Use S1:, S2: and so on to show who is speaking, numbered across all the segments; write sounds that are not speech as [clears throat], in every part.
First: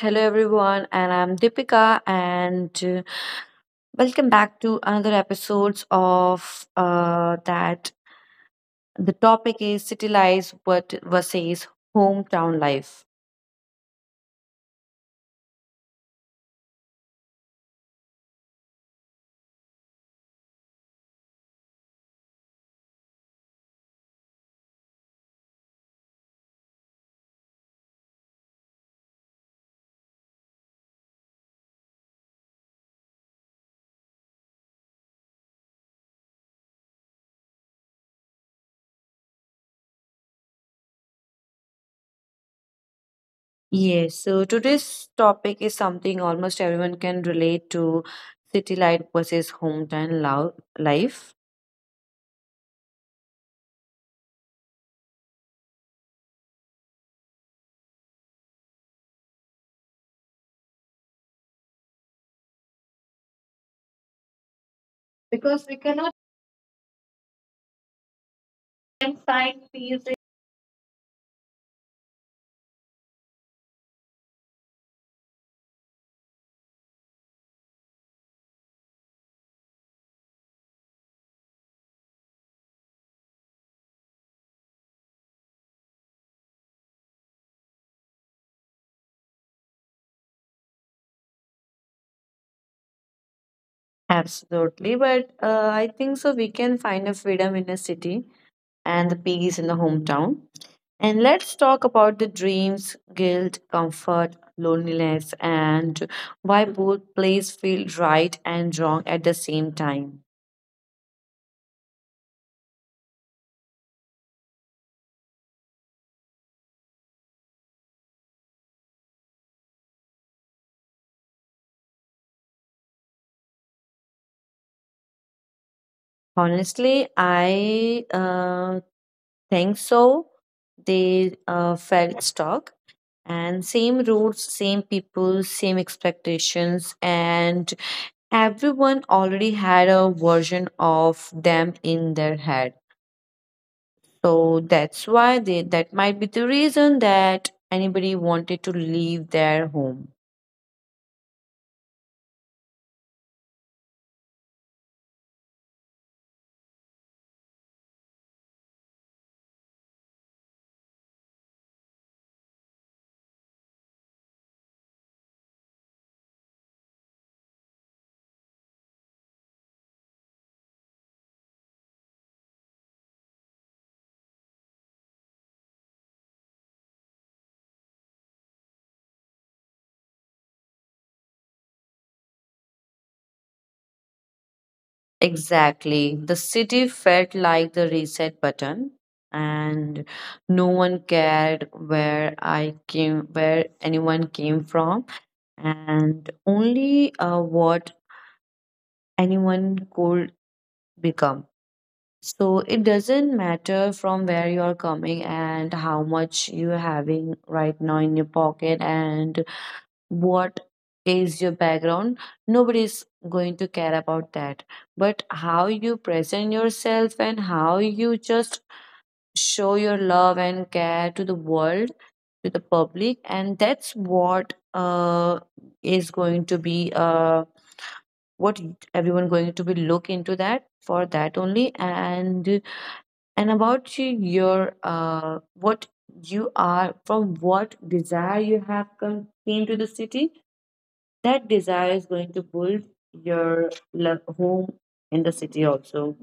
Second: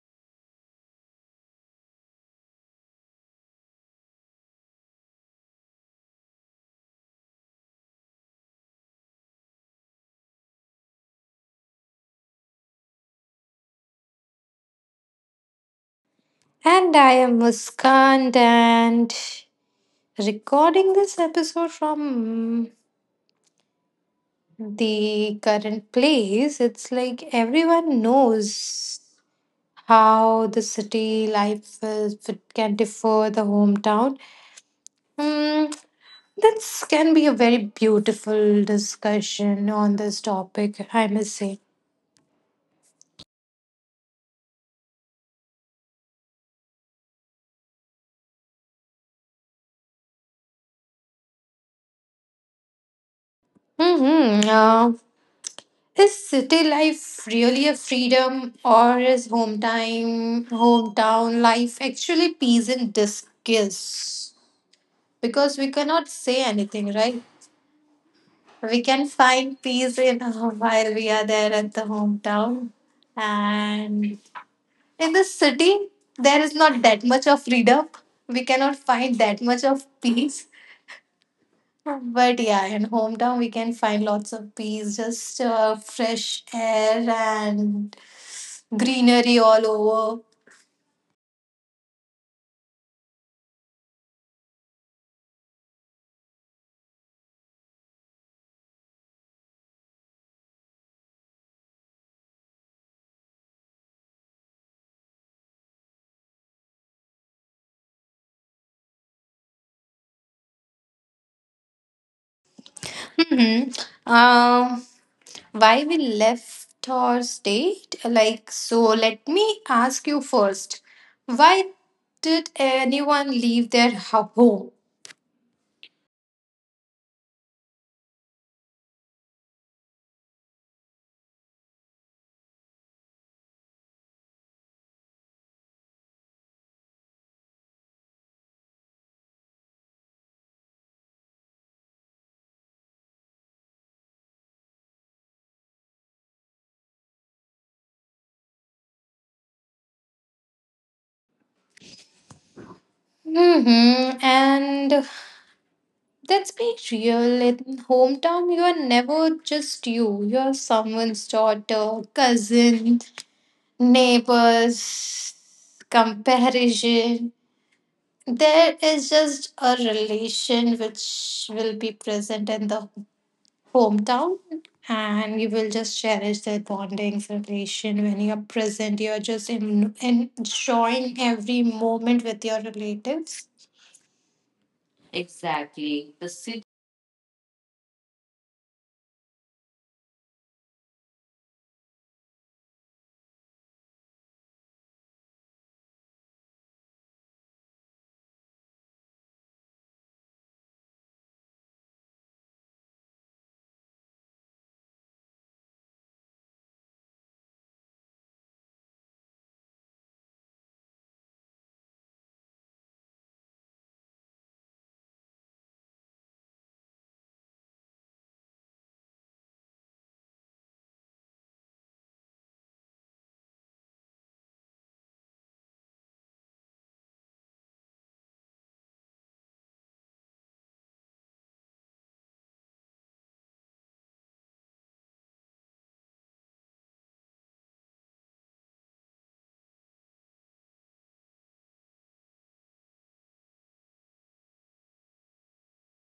S1: Hello, everyone, and I'm Deepika, and welcome back to another episodes of that. The topic is city life but versus hometown life.
S2: And I am Muskan and recording this episode from the current place. It's like everyone knows how the city life is, it can differ the hometown. Mm, this can be a very beautiful discussion on this topic, I must say.
S1: Yes, so today's topic is something almost everyone can relate to: city life versus hometown life.
S2: Mm-hmm. Is city life really a freedom or is hometown life actually peace in disguise?
S1: Because
S2: Because
S1: we
S2: we
S1: cannot
S2: cannot say anything, right? We can
S1: find
S2: find
S1: peace.
S2: peace
S1: in-
S2: in [laughs] while we are there at the hometown. And in the city there is not that much of freedom. We cannot find that much of peace. But yeah, in hometown we can find lots of peace, just fresh air and greenery all over.
S1: Absolutely, but I think so. We can find a freedom in a city and the peace in the hometown. And let's talk about the dreams, guilt, comfort, loneliness, and why both plays feel right and wrong at the same time.
S2: hmm Um, why we left or stayed? Like, so let me ask you first. Why did anyone leave their home?
S1: Honestly, I think so. They felt stuck, and same roots, same people, same expectations, and everyone already had a version of them in their head. So that might be the reason that anybody wanted to leave their home.
S2: Mm-hmm. And let's be real. In hometown, you are never just you. You are someone's daughter, cousin, neighbors, comparison. There is just a relation which will be present in the hometown, and you will just cherish that bonding relation when you're present. You're just in enjoying every moment with your relatives.
S1: Exactly.
S2: Exactly.
S1: The
S2: The city.
S1: city felt like the reset button and no one cared where anyone came from and only what anyone could become. So it doesn't matter from where you're coming and how much you're having right now in your pocket, and what is your background. Nobody is going to care about that, but how you present yourself and how you just show your love and care to the world, to the public, and that's what is going to be, what everyone going to be look into, that for that only. And about you, your, what you are, from what desire you have come came to the city, that desire is going to build your home in the city also.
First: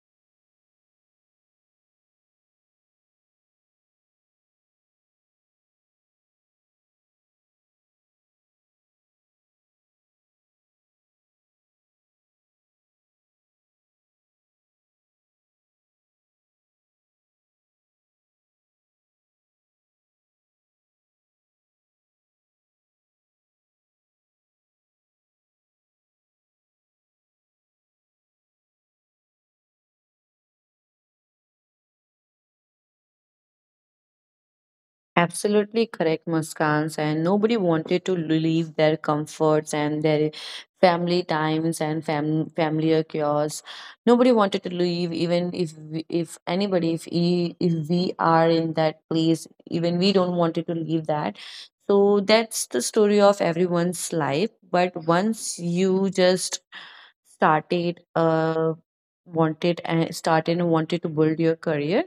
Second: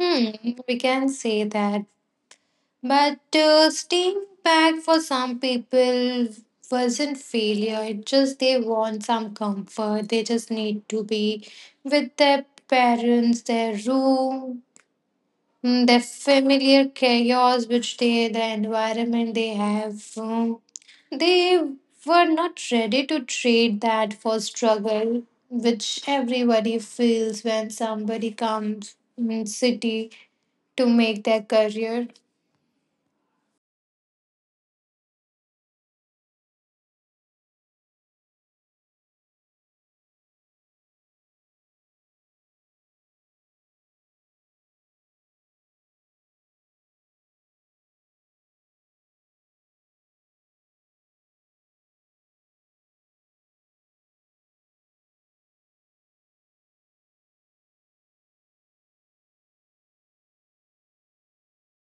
S2: Hmm, we can say that. But staying back for some people wasn't failure. It just they want some comfort. They just need to be with their parents, their room, their familiar chaos, which they, the environment they have. They were not ready to trade that for struggle, which everybody feels when somebody comes in city to make their career.
S1: Absolutely correct, Muskans. And nobody wanted to leave their comforts and their family times and familiar chaos. Nobody wanted to leave, even if we are in that place, even we don't wanted to leave that. So that's the story of everyone's life. But once you just started, wanted and started and wanted to build your career,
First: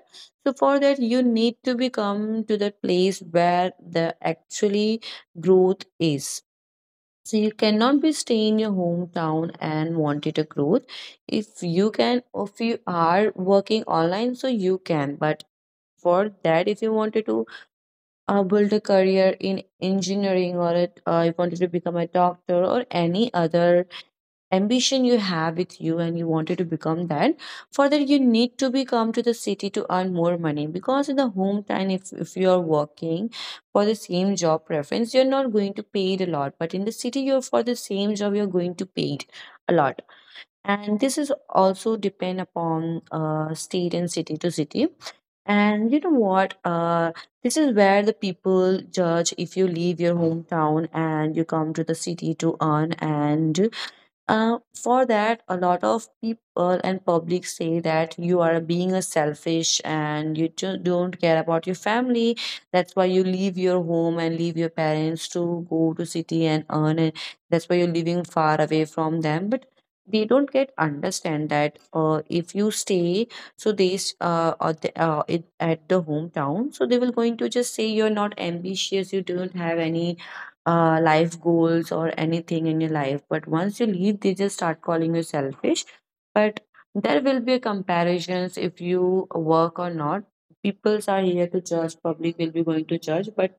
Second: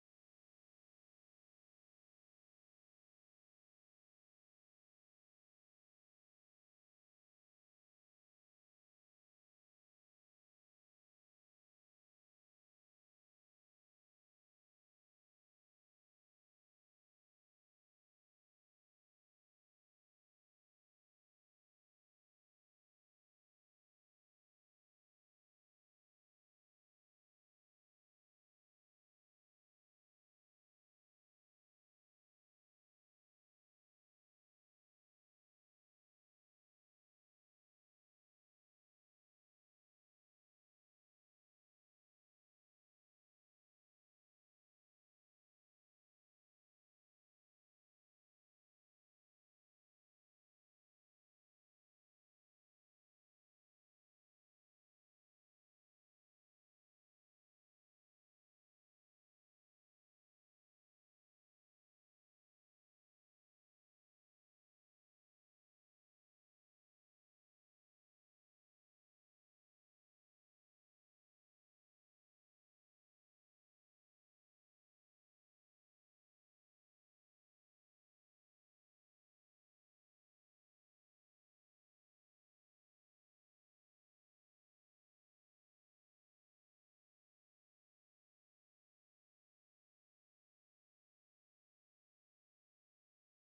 S1: so for that, you need to become to the place where the actually growth is. So you cannot be stay in your hometown and wanted a growth. If you can, if you are working online, so you can. But for that, if you wanted to build a career in engineering or it, you wanted to become a doctor or any other ambition you have with you and you wanted to become that further, you need to be come to the city to earn more money. Because in the hometown, if you are working for the same job preference, you're not going to pay it a lot, but in the city, you're for the same job, you're going to pay it a lot. And this is also depend upon state and city to city. And you know what, this is where the people judge. If you leave your hometown and you come to the city to earn, and for that, a lot of people and public say that you are being a selfish and you just don't care about your family. That's why you leave your home and leave your parents to go to city and earn, and that's why you're living far away from them. But they don't get understand that, if you stay, so they s- or the, it, at the hometown, so they will going to just say you're not ambitious, you don't have any life goals or anything in your life. But once you leave, they just start calling you selfish. But there will be comparisons if you work or not. Peoples are here to judge, public will be going to judge, but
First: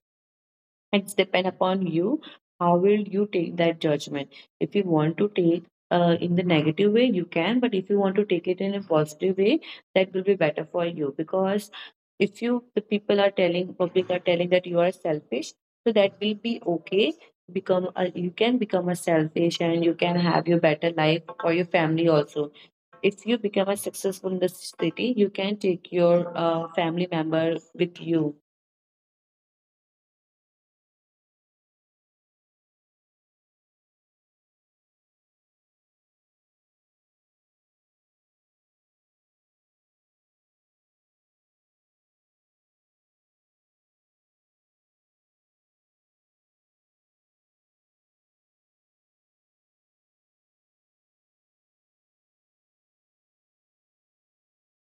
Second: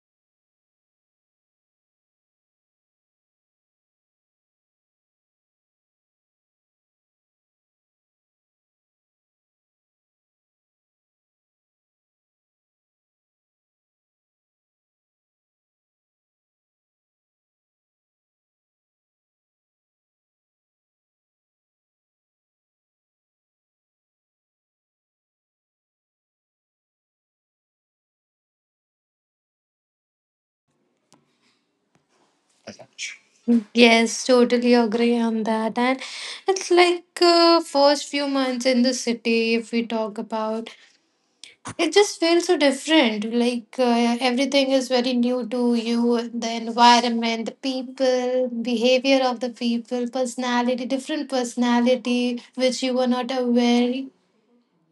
S1: it's depend upon you. How will you take that judgment? If you want to take, in the negative way, you can. But if you want to take it in a positive way, that will be better for you. Because if you, the people are telling, public are telling that you are selfish, so that will be okay. Become a, you can become a selfish, and you can have your better life for your family also. If you become a successful in the city, you can take your family member with you.
S2: Yes, totally agree on that. And it's like first few months in the city, if we talk about, it just feels so different. Like everything is very new to you, the environment, the people, behavior of the people, personality, different personality which you were not aware.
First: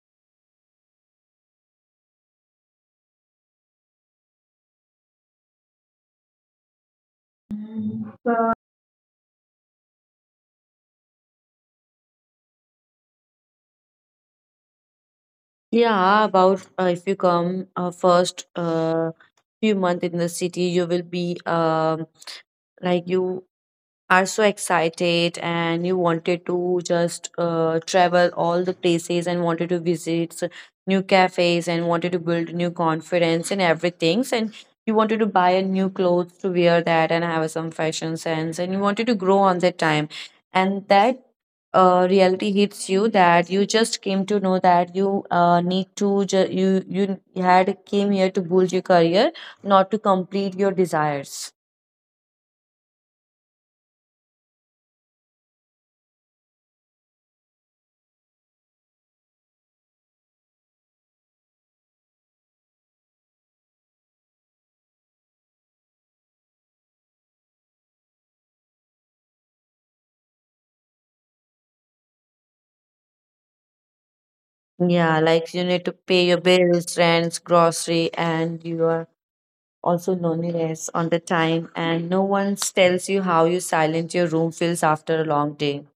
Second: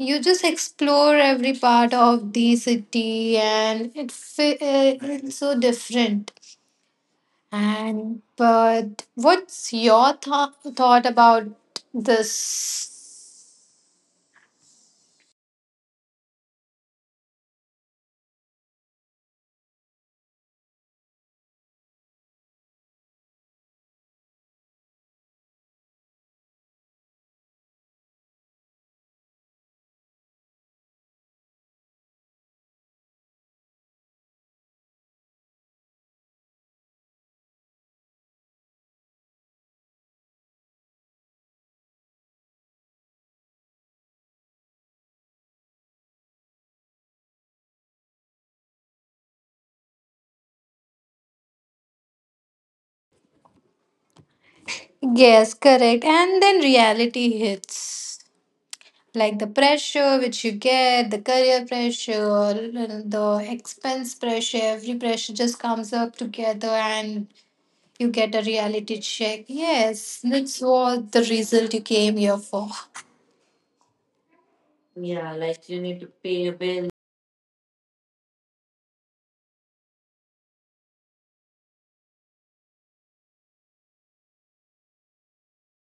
S2: You just explore every part of the city, and it it's so different. And but what's your thought about this?
S1: Yeah, about if you come first few months in the city, you will be, like, you are so excited and you wanted to just travel all the places and wanted to visit new cafes and wanted to build new confidence and everything. And you wanted to buy a new clothes to wear that and have some fashion sense and you wanted to grow on that time. And that, reality hits you that you just came to know that you, you you had came here to build your career, not to complete your desires.
S2: Yes, correct. And then reality hits like the pressure which you get, the career pressure, the expense pressure, every pressure just comes up together and you get a reality check. Yes, that's what the result you came here for.
S1: Yeah,
S2: Yeah,
S1: like you
S2: like you
S1: need to
S2: need to
S1: pay your
S2: pay a bill.
S1: bills, rents, grocery, and you are also loneliness on the time, and no one tells you how you silent your room feels after a long day.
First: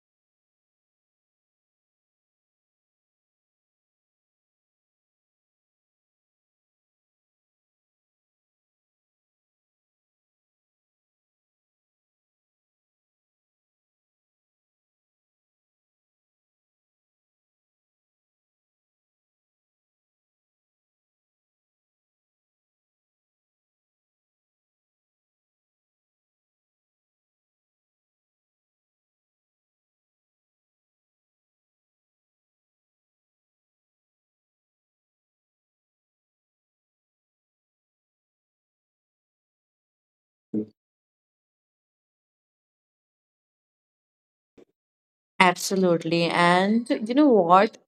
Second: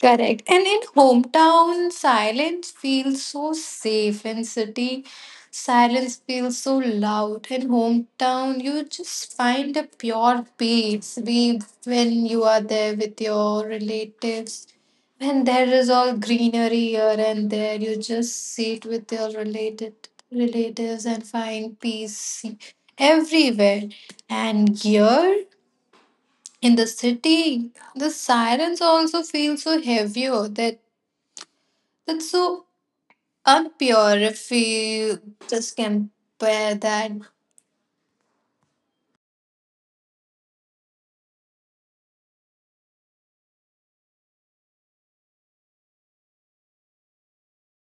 S2: Correct. And in hometown, silence feels so safe. In city, silence feels so loud. In hometown, you just find a pure peace. We, when you are there with your relatives, when there is all greenery here and there, you just sit with your related relatives and find peace everywhere. And here in the city, the sirens also feel so heavier that that's so unpure if we just compare that.
S1: Absolutely. And you know what?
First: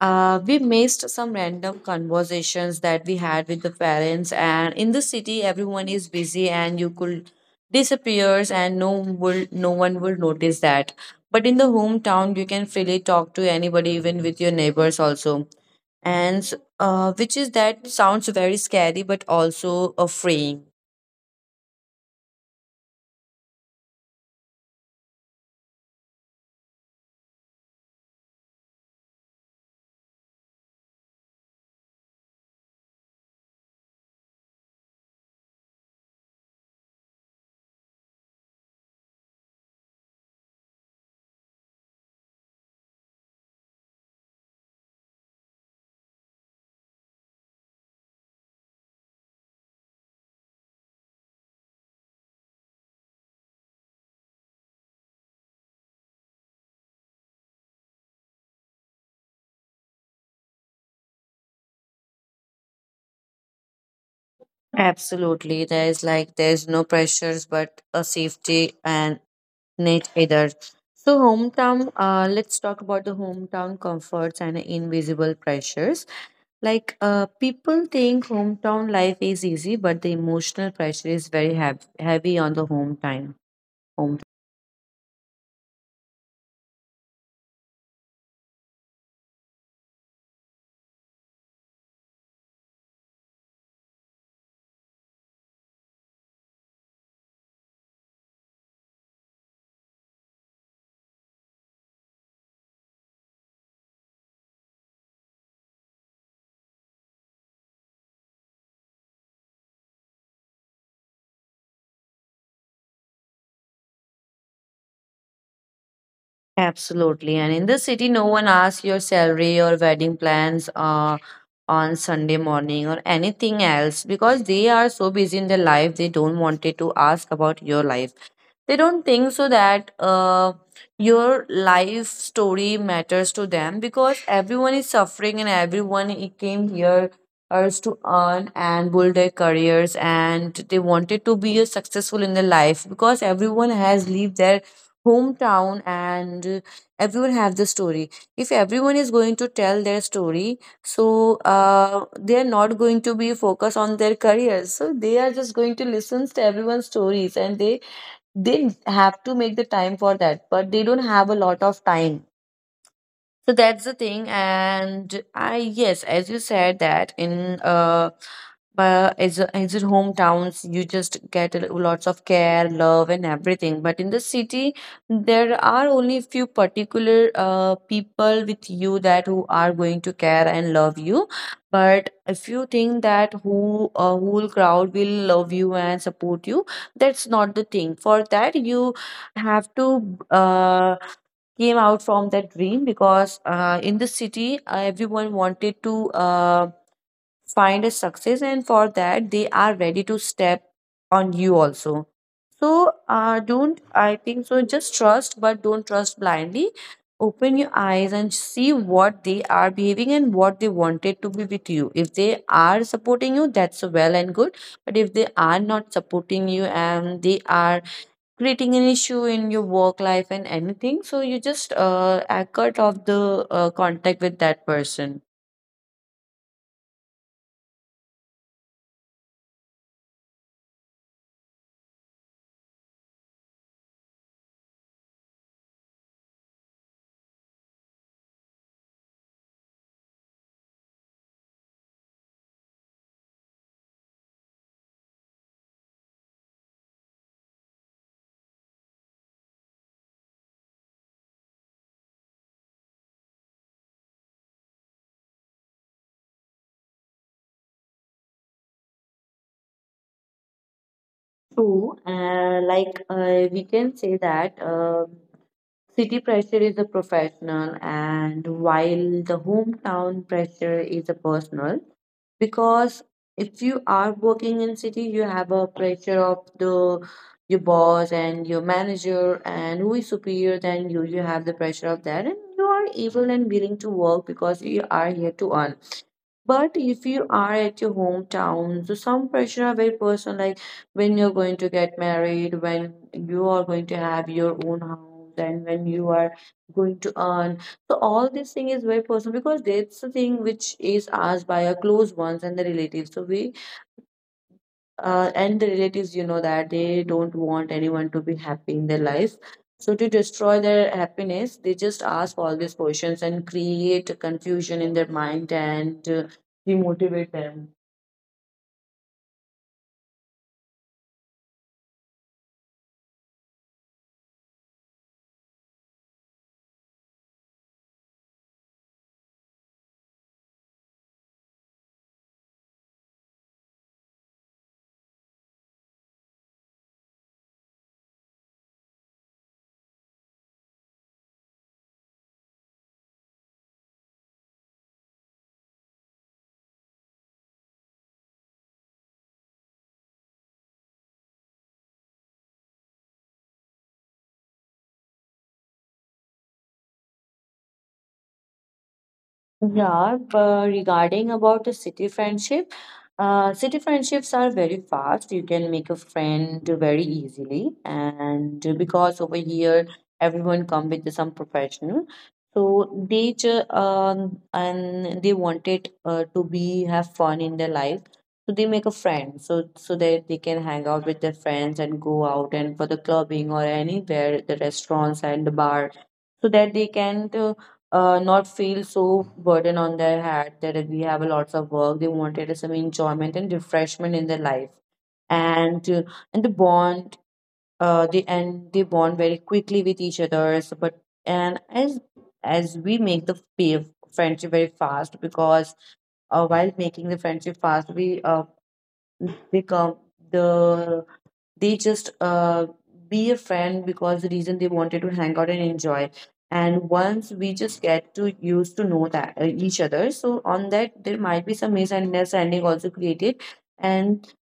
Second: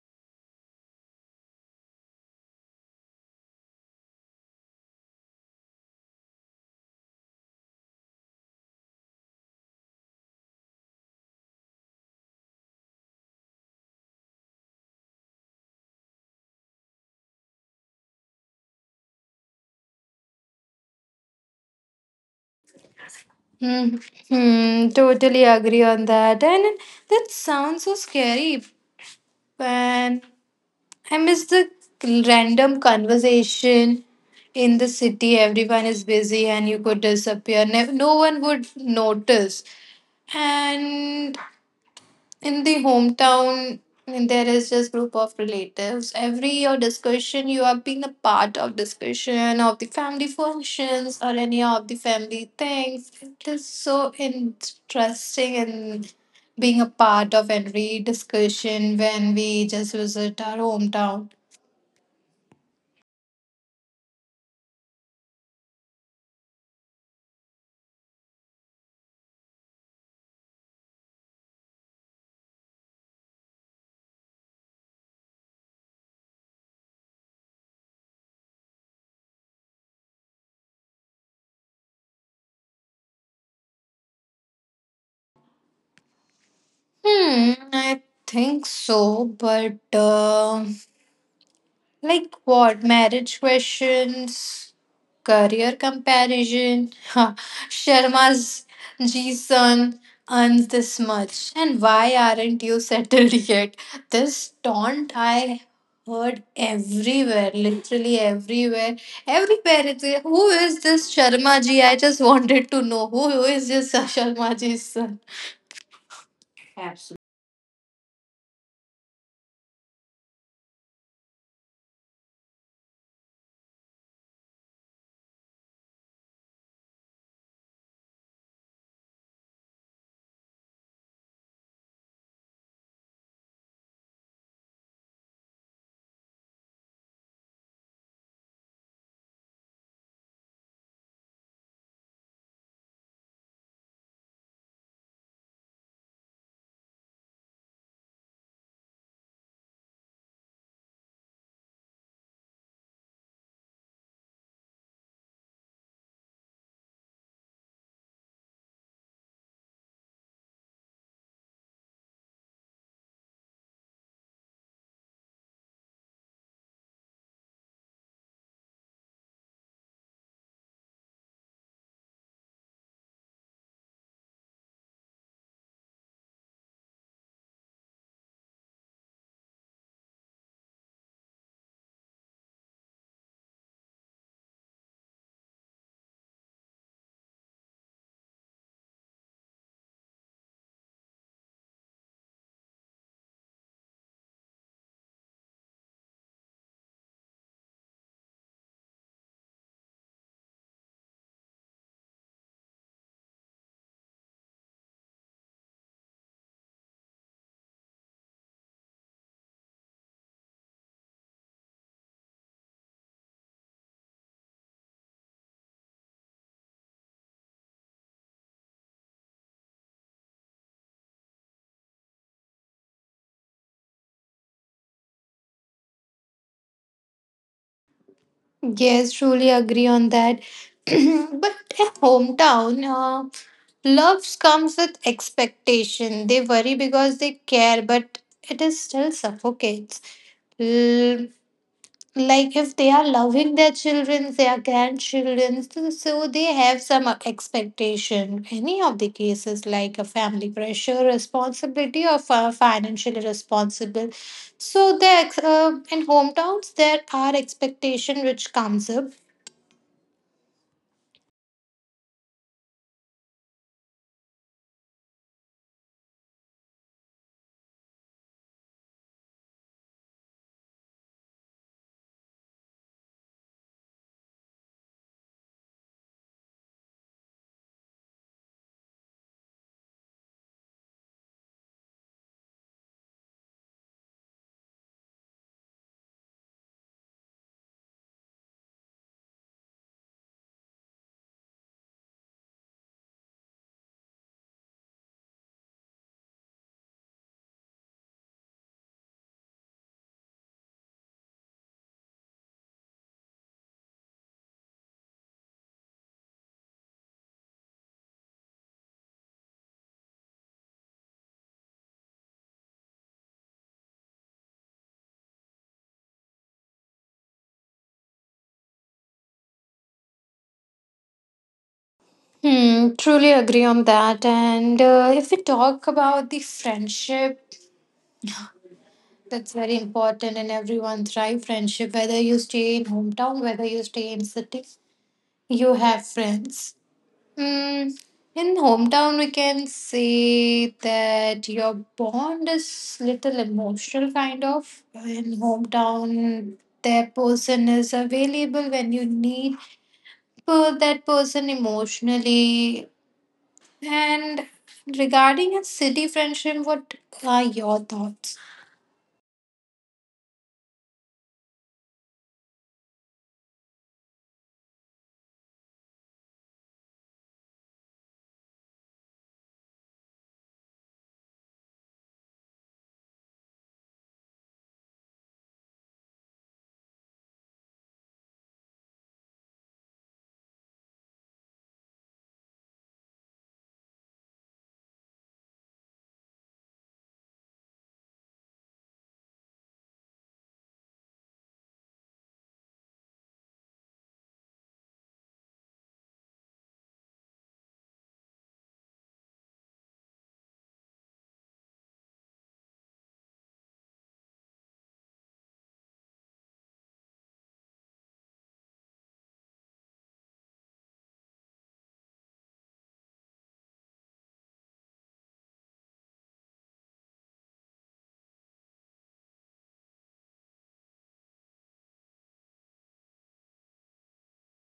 S1: We missed some random conversations that we had with the parents, and in the city, everyone is busy, and you could disappears, and no one will notice that. But in the hometown, you can freely talk to anybody, even with your neighbors also, and which is that sounds very scary, but also a freeing.
S2: Hmm. Totally agree on that. And that sounds so scary. And I miss the random conversation in the city. Everyone is busy and you could disappear. No one would notice. And in the hometown there is just group of relatives every year discussion you have been a part of discussion of the family functions or any of the family things, it is so interesting and being a part of every discussion when we just visit our hometown.
S1: Absolutely, there is like there's no pressures, but a safety and Nate either. So hometown, let's talk about the hometown comforts and invisible pressures. Like people think hometown life is easy, but the emotional pressure is very heavy, heavy on the hometown. Home.
S2: I think so, but like what? Marriage questions, career comparison. [laughs] Sharma's G son earns this much. And why aren't you settled [laughs] yet? This taunt I heard everywhere, literally everywhere. Everywhere. It's like, who is this Sharma ji? I just [laughs] wanted to know who is this [laughs] Sharma ji's son?
S1: Absolutely. And in the city, no one asks your salary or wedding plans on Sunday morning or anything else, because they are so busy in their life, they don't want it to ask about your life. They don't think so that, your life story matters to them, because everyone is suffering and everyone came here us to earn and build their careers, and they wanted to be successful in their life. Because everyone has leave their hometown, and everyone have the story. If everyone is going to tell their story, so they are not going to be focused on their careers, so they are just going to listen to everyone's stories, and they have to make the time for that, but they don't have a lot of time. So that's the thing, and I, yes, as you said that in, but as in hometowns, you just get lots of care, love, and everything. But in the city, there are only few particular people with you that who are going to care and love you. But if you think that who a whole crowd will love you and support you, that's not the thing. For that, you have to uh came out from that dream, because in the city, everyone wanted to, find a success, and for that they are ready to step on you also. So don't I think so, just trust, but don't trust blindly. Open your eyes and see what they are behaving and what they wanted to be with you. If they are supporting you, that's well and good. But if they are not supporting you and they are creating an issue in your work life and anything, so you just cut off the contact with that person.
S2: Yes, truly agree on that. [clears throat] But a hometown loves comes with expectation. They worry because they care, but it is still suffocates, like if they are loving their children their grandchildren so they have some expectation any of the cases like a family pressure responsibility or financially responsible, so there, in hometowns there are expectation which comes up.
S1: True. Like we can say that, city pressure is a professional, and while the hometown pressure is a personal. Because if you are working in city, you have a pressure of the your boss and your manager and who is superior than you, you have the pressure of that, and you are able and willing to work because you are here to earn. But if you are at your hometown, so some pressure are very personal, like when you're going to get married, when you are going to have your own house, and when you are going to earn. So all this thing is very personal, because that's the thing which is asked by our close ones and the relatives. So we, and the relatives, you know that they don't want anyone to be happy in their life, so to destroy their happiness they just ask all these questions and create confusion in their mind, and demotivate them.
S2: Hmm, truly agree on that. And if we talk about the friendship, that's very important in everyone's life. Friendship, whether you stay in hometown, whether you stay in city, you have friends. Mm, in hometown, we can say that your bond is little emotional, kind of. In hometown, that person is available when you need for that person emotionally. And regarding a city friendship, what are your thoughts?
S1: Yeah, but regarding about the city friendship, city friendships are very fast. You can make a friend very easily, and because over here everyone come with some professional, so they ju- and they wanted to be have fun in their life, so they make a friend so that they can hang out with their friends and go out and for the clubbing or anywhere the restaurants and the bar, so that they can. Not feel so burden on their head that we have a lots of work. They wanted some enjoyment and refreshment in their life, and uh, and the bond and they bond very quickly with each other. So, but and as we make the friendship very fast because while making the friendship fast, we become the they just be a friend because the reason they wanted to hang out and enjoy, and once we just get to used to know that each other so on that there might be some misunderstanding also created, and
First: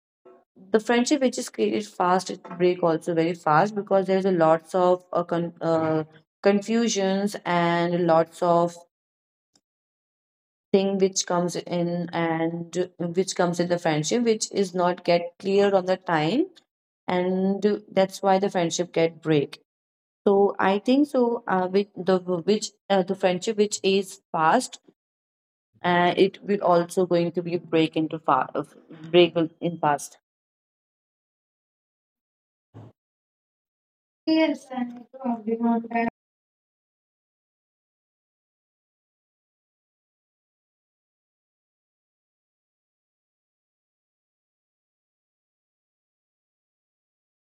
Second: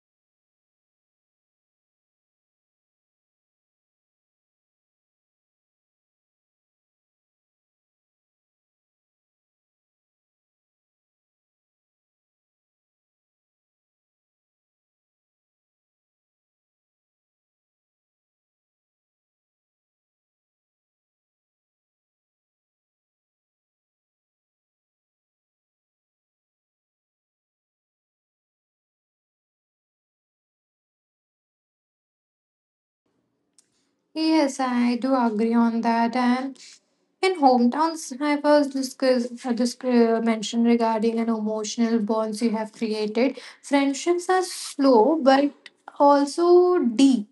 S1: the friendship which is created fast it break also very fast because there's a lots of confusions and lots of thing which comes in and which comes in the friendship which is not get cleared on the time, and that's why the friendship get break. So I think so with the friendship which is past, it will also going to be break into in fast.
S2: Yes, I do agree on that. And in hometowns, I was mentioned regarding an emotional bonds you have created. Friendships are slow but also deep,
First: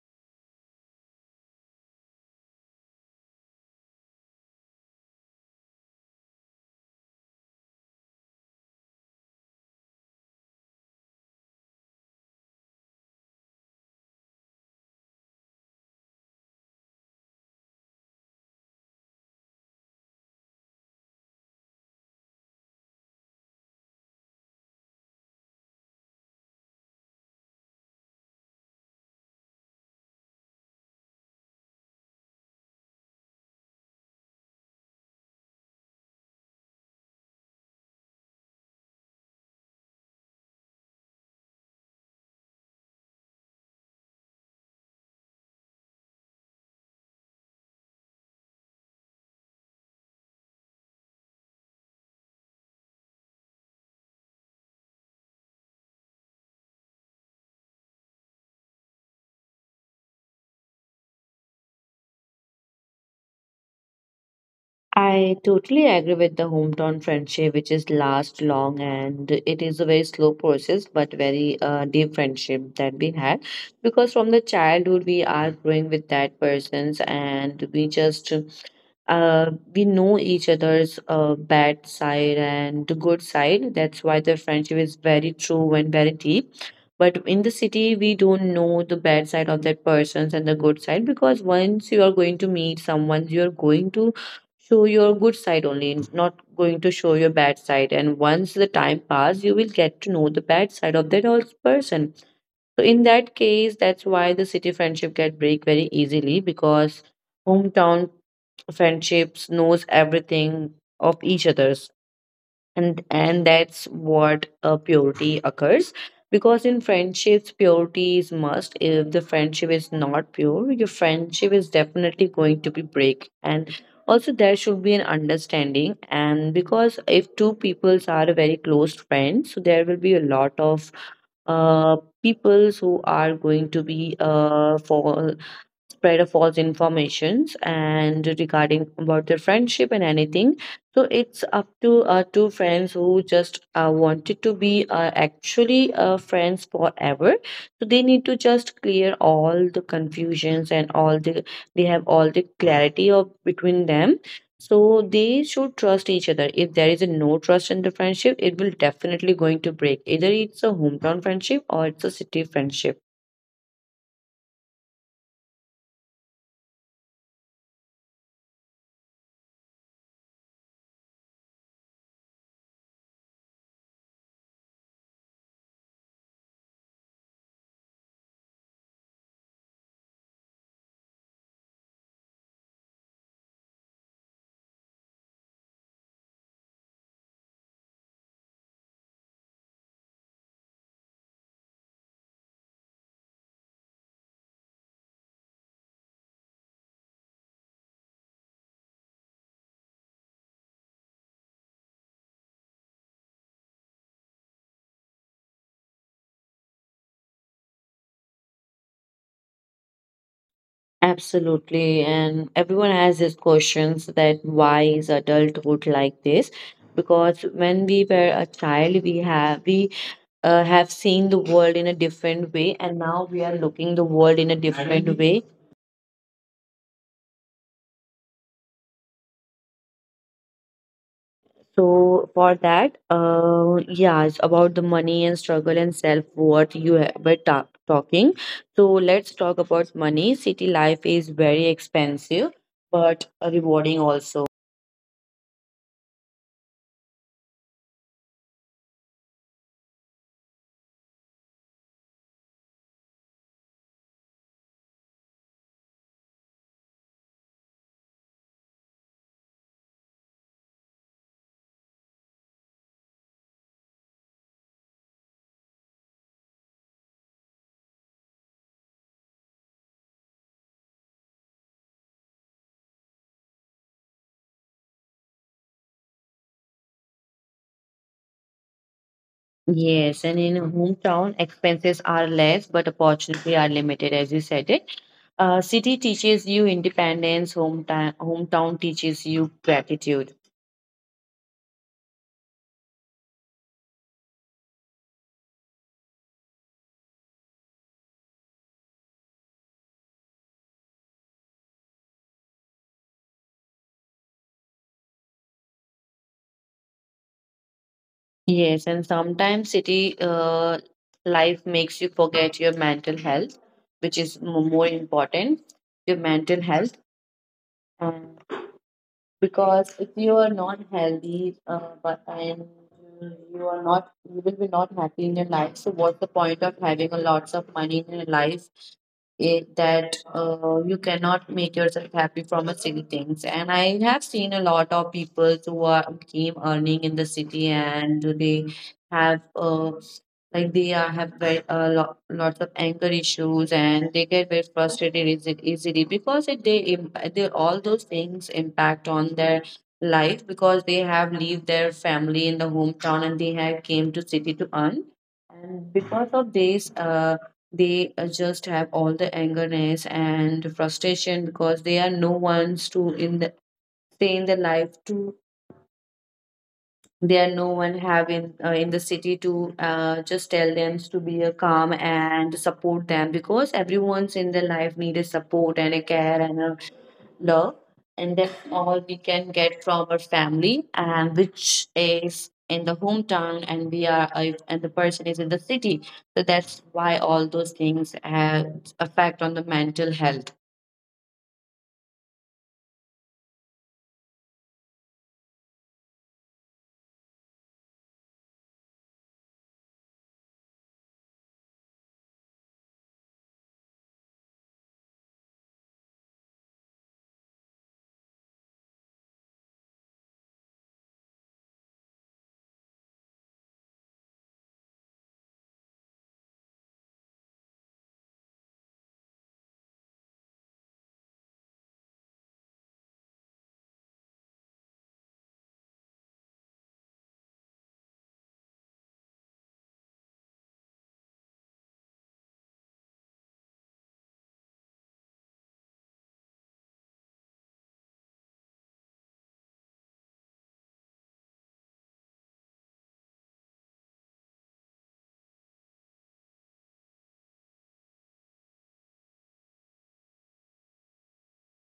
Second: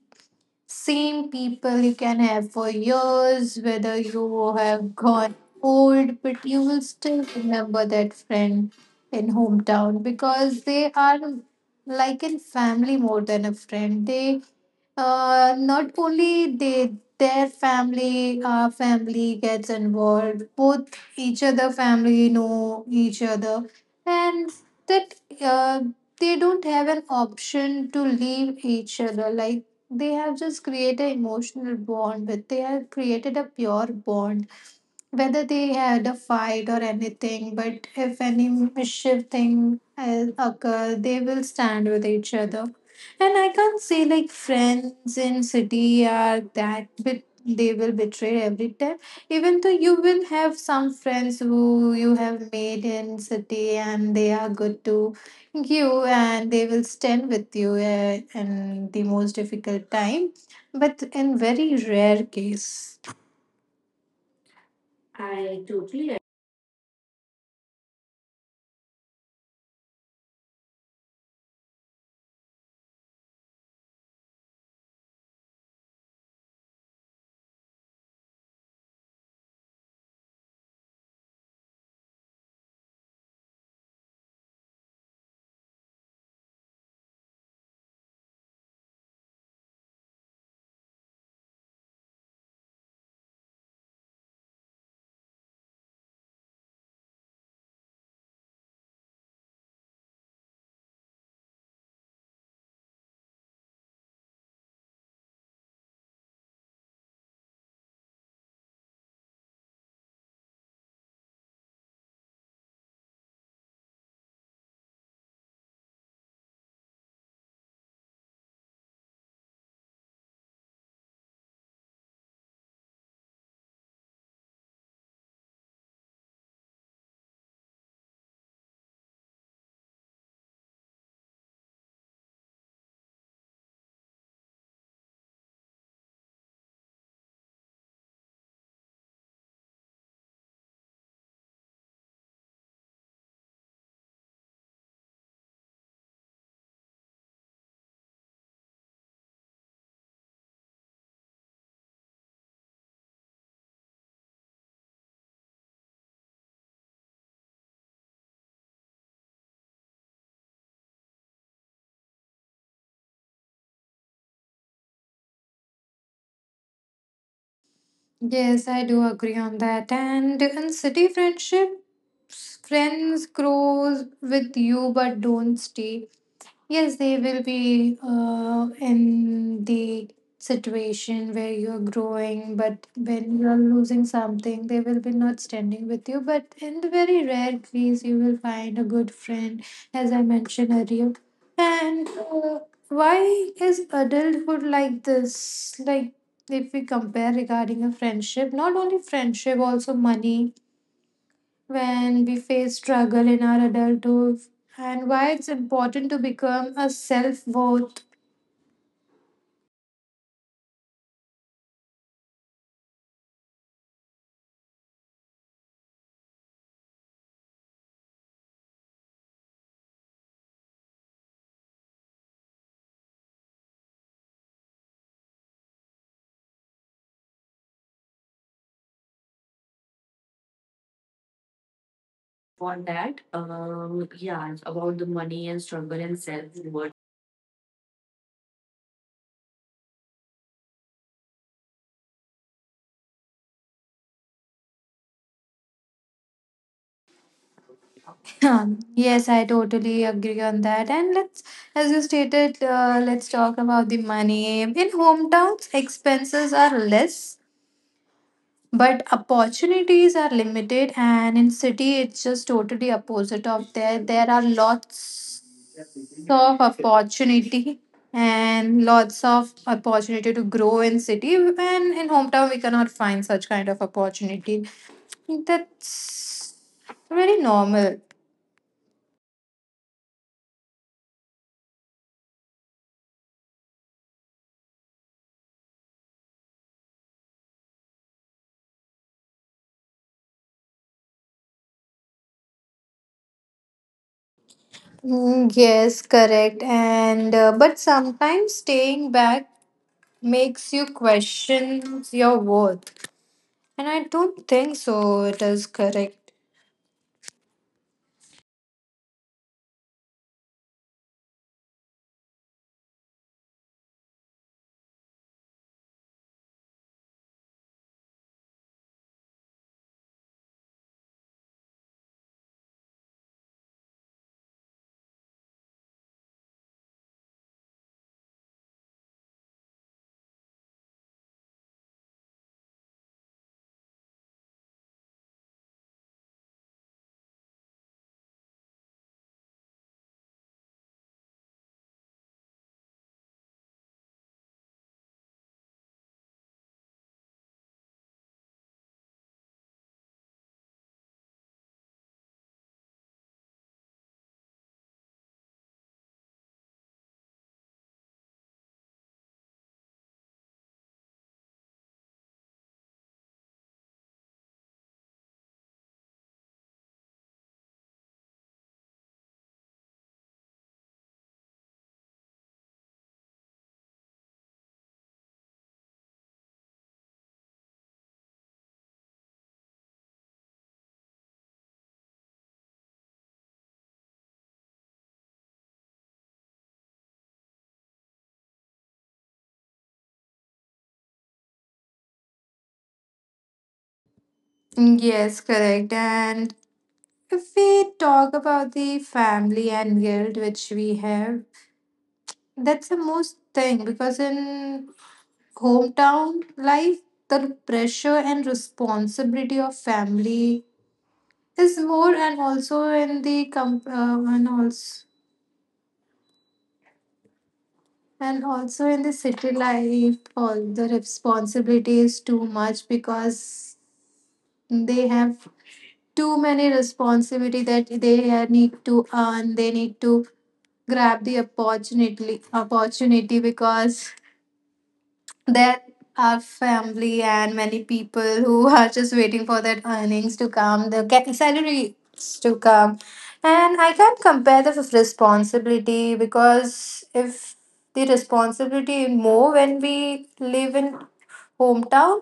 S2: same people you can have for years, whether you have gone old, but you will still remember that friend in hometown because they are like in family more than a friend. They not only they their family, our family gets involved, both each other family know each other, and that they don't have an option to leave each other like they have just created an emotional bond with they have created a pure bond whether they had a fight or anything, but if any mischief thing occur, they will stand with each other. And I can't say like friends in city are that, but they will betray every time. Even though you will have some friends who you have made in city and they are good to you and they will stand with you in the most difficult time, but in very rare case.
S1: I
S2: I
S1: totally agree
S2: totally.
S1: with the hometown friendship, which is last long and it is a very slow process, but very deep friendship that we had. Because from the childhood, we are growing with that persons and we just we know each other's bad side and the good side. That's why the friendship is very true and very deep. But in the city, we don't know the bad side of that persons and the good side because once you are going to meet someone, you are going to show your good side only, not going to show your bad side, and once the time pass you will get to know the bad side of that also person, so in that case that's why the city friendship get break very easily because hometown friendships knows everything of each others, and that's what purity occurs, because in friendships purity is must. If the friendship is not pure your friendship is definitely going to be break, and also there should be an understanding, and because if two peoples are a very close friends, so there will be a lot of peoples who are going to be for spread a false informations and regarding about their friendship and anything. So it's up to two friends who just wanted to be actually friends forever, so they need to just clear all the confusions and all the, they have all the clarity of between them, so they should trust each other. If there is a no trust in the friendship it will definitely going to break, either it's a hometown friendship or it's a city friendship.
S2: Yes, I do agree on that. And in city friendships, friends grows with you but don't stay. Yes, they will be in the situation where you're growing, but when you're losing something, they will be not standing with you. But in the very rare case, you will find a good friend, as I mentioned earlier. And why is adulthood like this? Like, if we compare regarding a friendship, not only friendship, also money when we face struggle in our adulthood and why it's important to become a self worth.
S1: Absolutely. And everyone has these questions that why is adulthood like this? Because when we were a child, we have seen the world in a different way, and now we are looking the world in a different way. So for
S2: On
S1: that,
S2: that,
S1: yeah, it's
S2: yeah,
S1: about the
S2: about the
S1: money and
S2: money and
S1: struggle
S2: struggle
S1: and
S2: and
S1: self
S2: self
S1: worth
S2: worth.
S1: you were talking. So let's talk about money. City life is very expensive, but rewarding also.
S2: Yes, I totally agree on that. And let's, as you stated, let's talk about the money. In hometowns, expenses are less but opportunities are limited, and in city it's just totally opposite of there are lots of opportunity and lots of opportunity to grow in city and in hometown we cannot find such kind of opportunity. That's very normal.
S1: Yes, and in hometown, expenses are less, but opportunity are limited, as you said it. City teaches you independence, hometown teaches you gratitude.
S2: Mm, yes correct, and but sometimes staying back makes you question your worth and I don't think so it is correct.
S1: Yes, and sometimes city life makes you forget your mental health, which is more important, your mental health. Because if you are not healthy but and you are not, you will be not happy in your life, so what's the point of having a lots of money in your life, it that you cannot make yourself happy from a silly things. And I have seen a lot of people who are came earning in the city and they have like they have lots of anger issues and they get very frustrated easily because they all those things impact on their life because they have leave their family in the hometown and they have came to city to earn, and because of this they just have all the angerness and frustration because they are no ones to in the, stay in their life to, there no one have in the city to just tell them to be a calm and support them because everyone's in their life needed support and a care and a love, and that's all we can get from our family, and which is in the hometown and we are and the person is in the city, so that's why all those things have effect on the mental health.
S2: Yes, correct. And if we talk about the family and guilt which we have, that's the most thing because in hometown life, the pressure and responsibility of family is more, and also in the and also in the city life, all the responsibility is too much because they have too many responsibility that they need to earn, they need to grab the opportunity because there are family and many people who are just waiting for that earnings to come, the salaries to come. And I can't compare the responsibility because if the responsibility is more when we live in hometown,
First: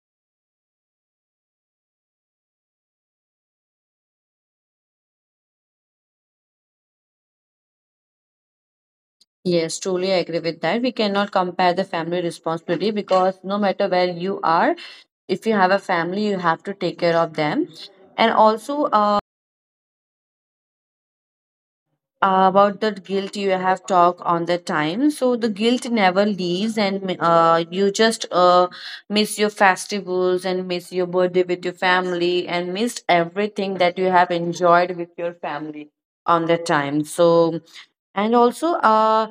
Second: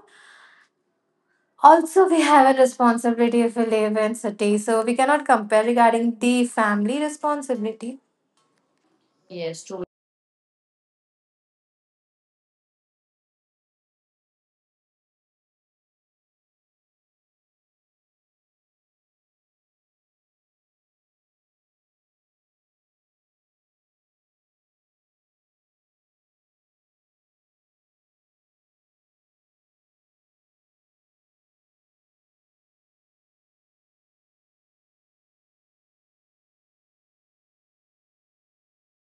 S2: also we have a responsibility if we live in city. So we cannot compare regarding the family responsibility. Yes,
S1: Yes,
S2: true.
S1: truly i agree with that. We cannot compare the family responsibility because no matter where you are, if you have a family you have to take care of them, and also about the guilt you have talked on the time, so the guilt never leaves and you just miss your festivals and miss your birthday with your family and miss everything that you have enjoyed with your family on the time, so and also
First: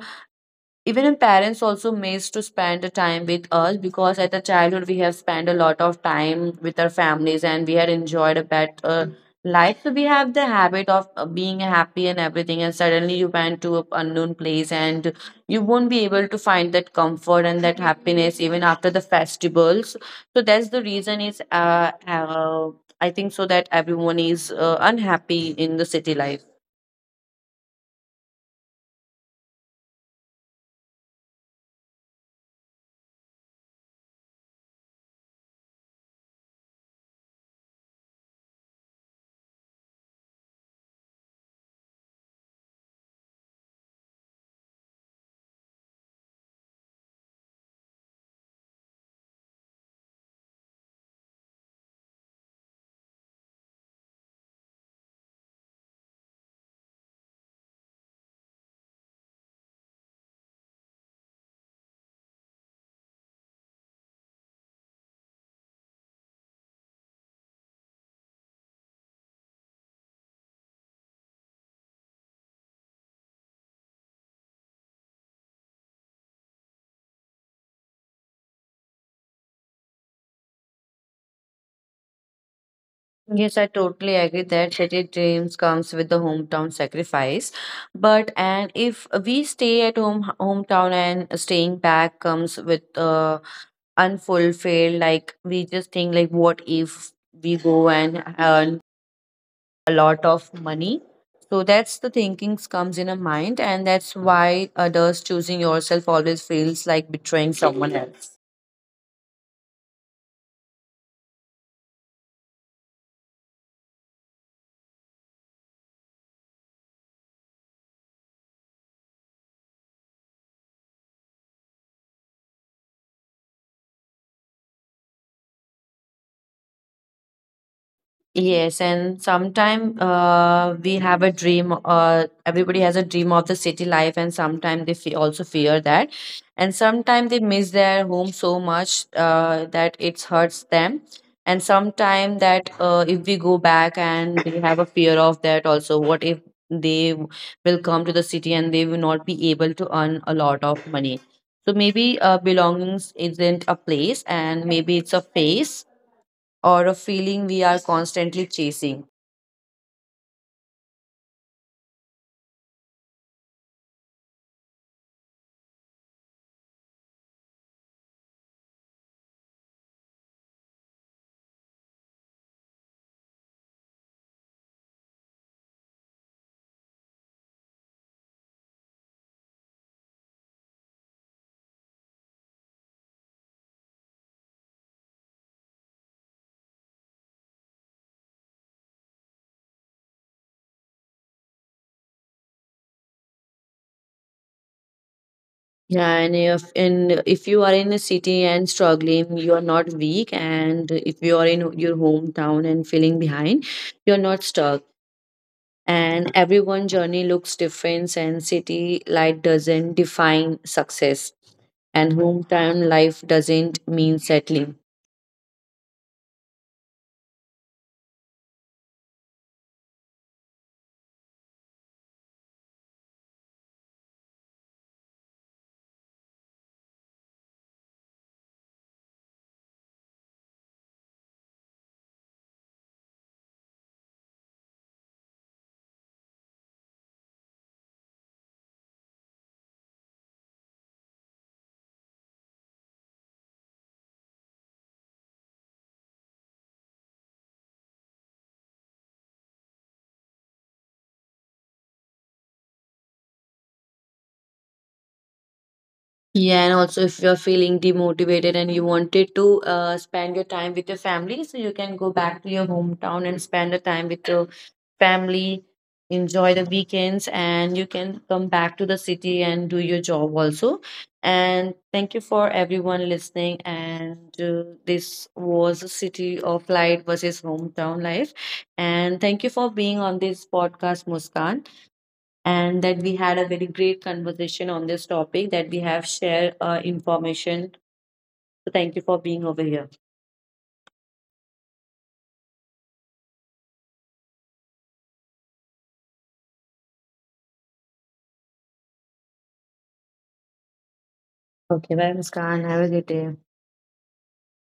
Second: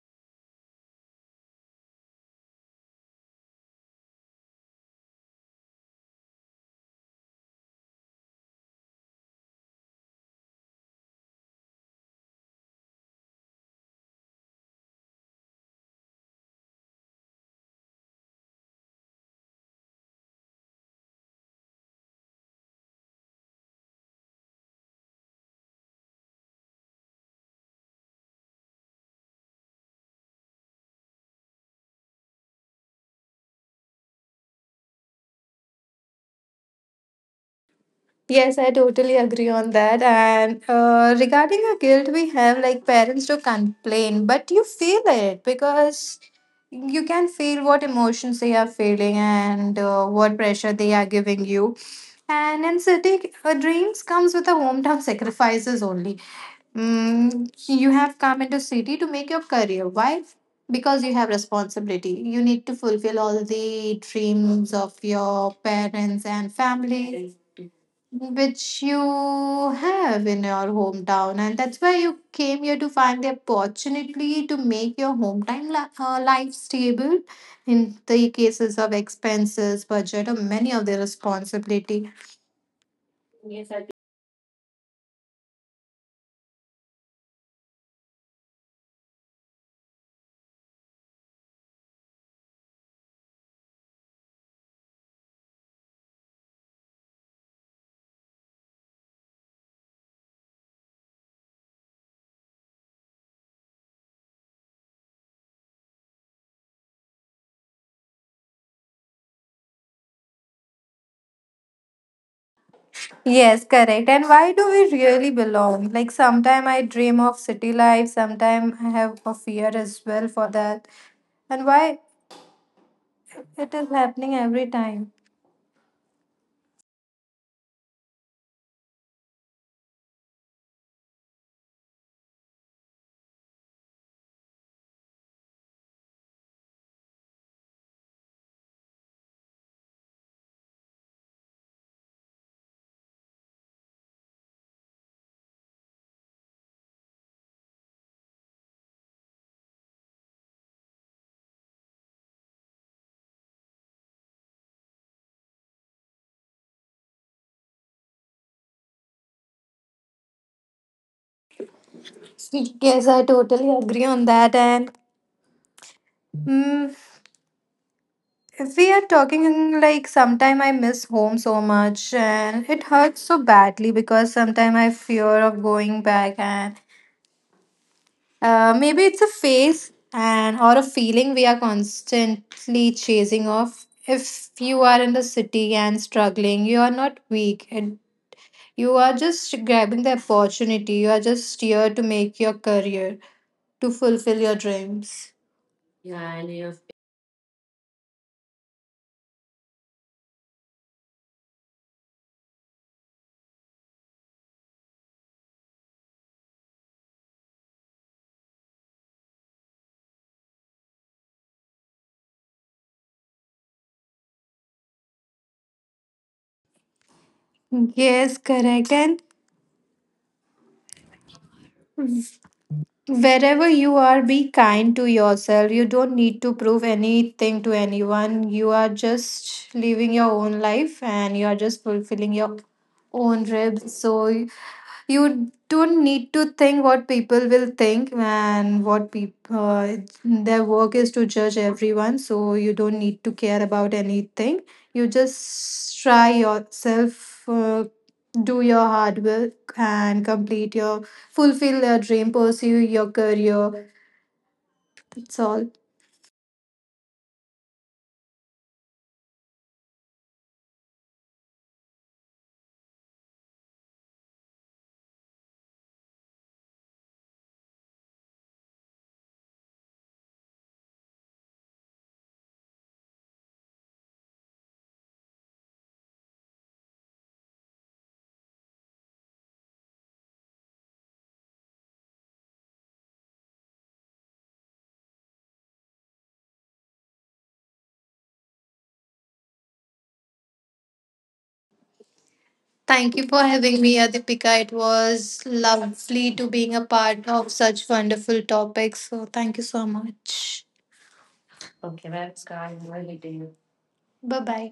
S1: even in parents also amazed to spend the time with us, because at the childhood we have spent a lot of time with our families and we had enjoyed a better life, so we have the habit of being happy and everything, and suddenly you went to an unknown place and you won't be able to find that comfort and that happiness even after the festivals. So that's the reason is I think so that everyone is unhappy in the city life.
S2: Yes, I totally agree on that. And regarding the guilt we have, like parents do complain, but you feel it because you can feel what emotions they are feeling and what pressure they are giving you. And in city, dreams comes with the hometown sacrifices only. Mm, you have come into city to make your career. Why? Because you have responsibility. You need to fulfill all the dreams of your parents and family, which you have in your hometown, and that's why you came here to find the opportunity to make your hometown life stable. In the cases of expenses, budget, or many of the responsibility.
S1: Yes, I totally agree that city dreams comes with the hometown sacrifice. But and if we stay at home hometown and staying back comes with unfulfilled, like we just think like, what if we go and earn a lot of money? So that's the thinkings comes in a mind, and that's why others, choosing yourself always feels like betraying someone else.
S2: Yes, correct. And why do we really belong? Like sometime I dream of city life, sometime I have a fear as well for that. And why it is happening every time?
S1: Yes, and sometime we have a dream. Everybody has a dream of the city life, and sometimes they also fear that, and sometimes they miss their home so much that it hurts them. And sometimes that if we go back and they have a fear of that also. What if they w- will come to the city and they will not be able to earn a lot of money? So maybe belongings isn't a place, and maybe it's a face or a feeling we are constantly chasing.
S2: [laughs] Yes, I totally agree on that. And mm, if we are talking like sometime I miss home so much and it hurts so badly because sometime I fear of going back, and maybe it's a phase and or a feeling we are constantly chasing off. If you are in the city and struggling, you are not weak and you are just grabbing the opportunity. You are just here to make your career, to fulfill your dreams.
S1: Yeah, and
S2: Yeah, and you have.
S1: if you are in a city and struggling, you are not weak. And if you are in your hometown and feeling behind, you're not stuck. And everyone journey looks different, and city life doesn't define success, and hometown life doesn't mean settling.
S2: Yes, correct. And wherever you are, be kind to yourself. You don't need to prove anything to anyone. You are just living your own life and you are just fulfilling your own ribs. So you don't need to think what people will think and what people their work is to judge everyone. So you don't need to care about anything. You just try yourself. Do your hard work and complete your fulfill your dream, pursue your career, that's all.
S1: Yeah, and also if you're feeling demotivated and you wanted to spend your time with your family, so you can go back to your hometown and spend the time with your family, enjoy the weekends, and you can come back to the city and do your job also. And thank you for everyone listening. And this was the city of light versus hometown life. And thank you for being on this podcast, Muskan. And that we had a very great conversation on this topic that we have shared information. So thank you for being over here.
S2: Thank you for having me Adipika, it was lovely to being a part of such wonderful topics, so thank you so much.
S1: Okay,
S2: Okay,
S1: bye,
S2: that's
S1: Muskan.
S2: kind
S1: Have a good
S2: really,
S1: day.
S2: bye bye.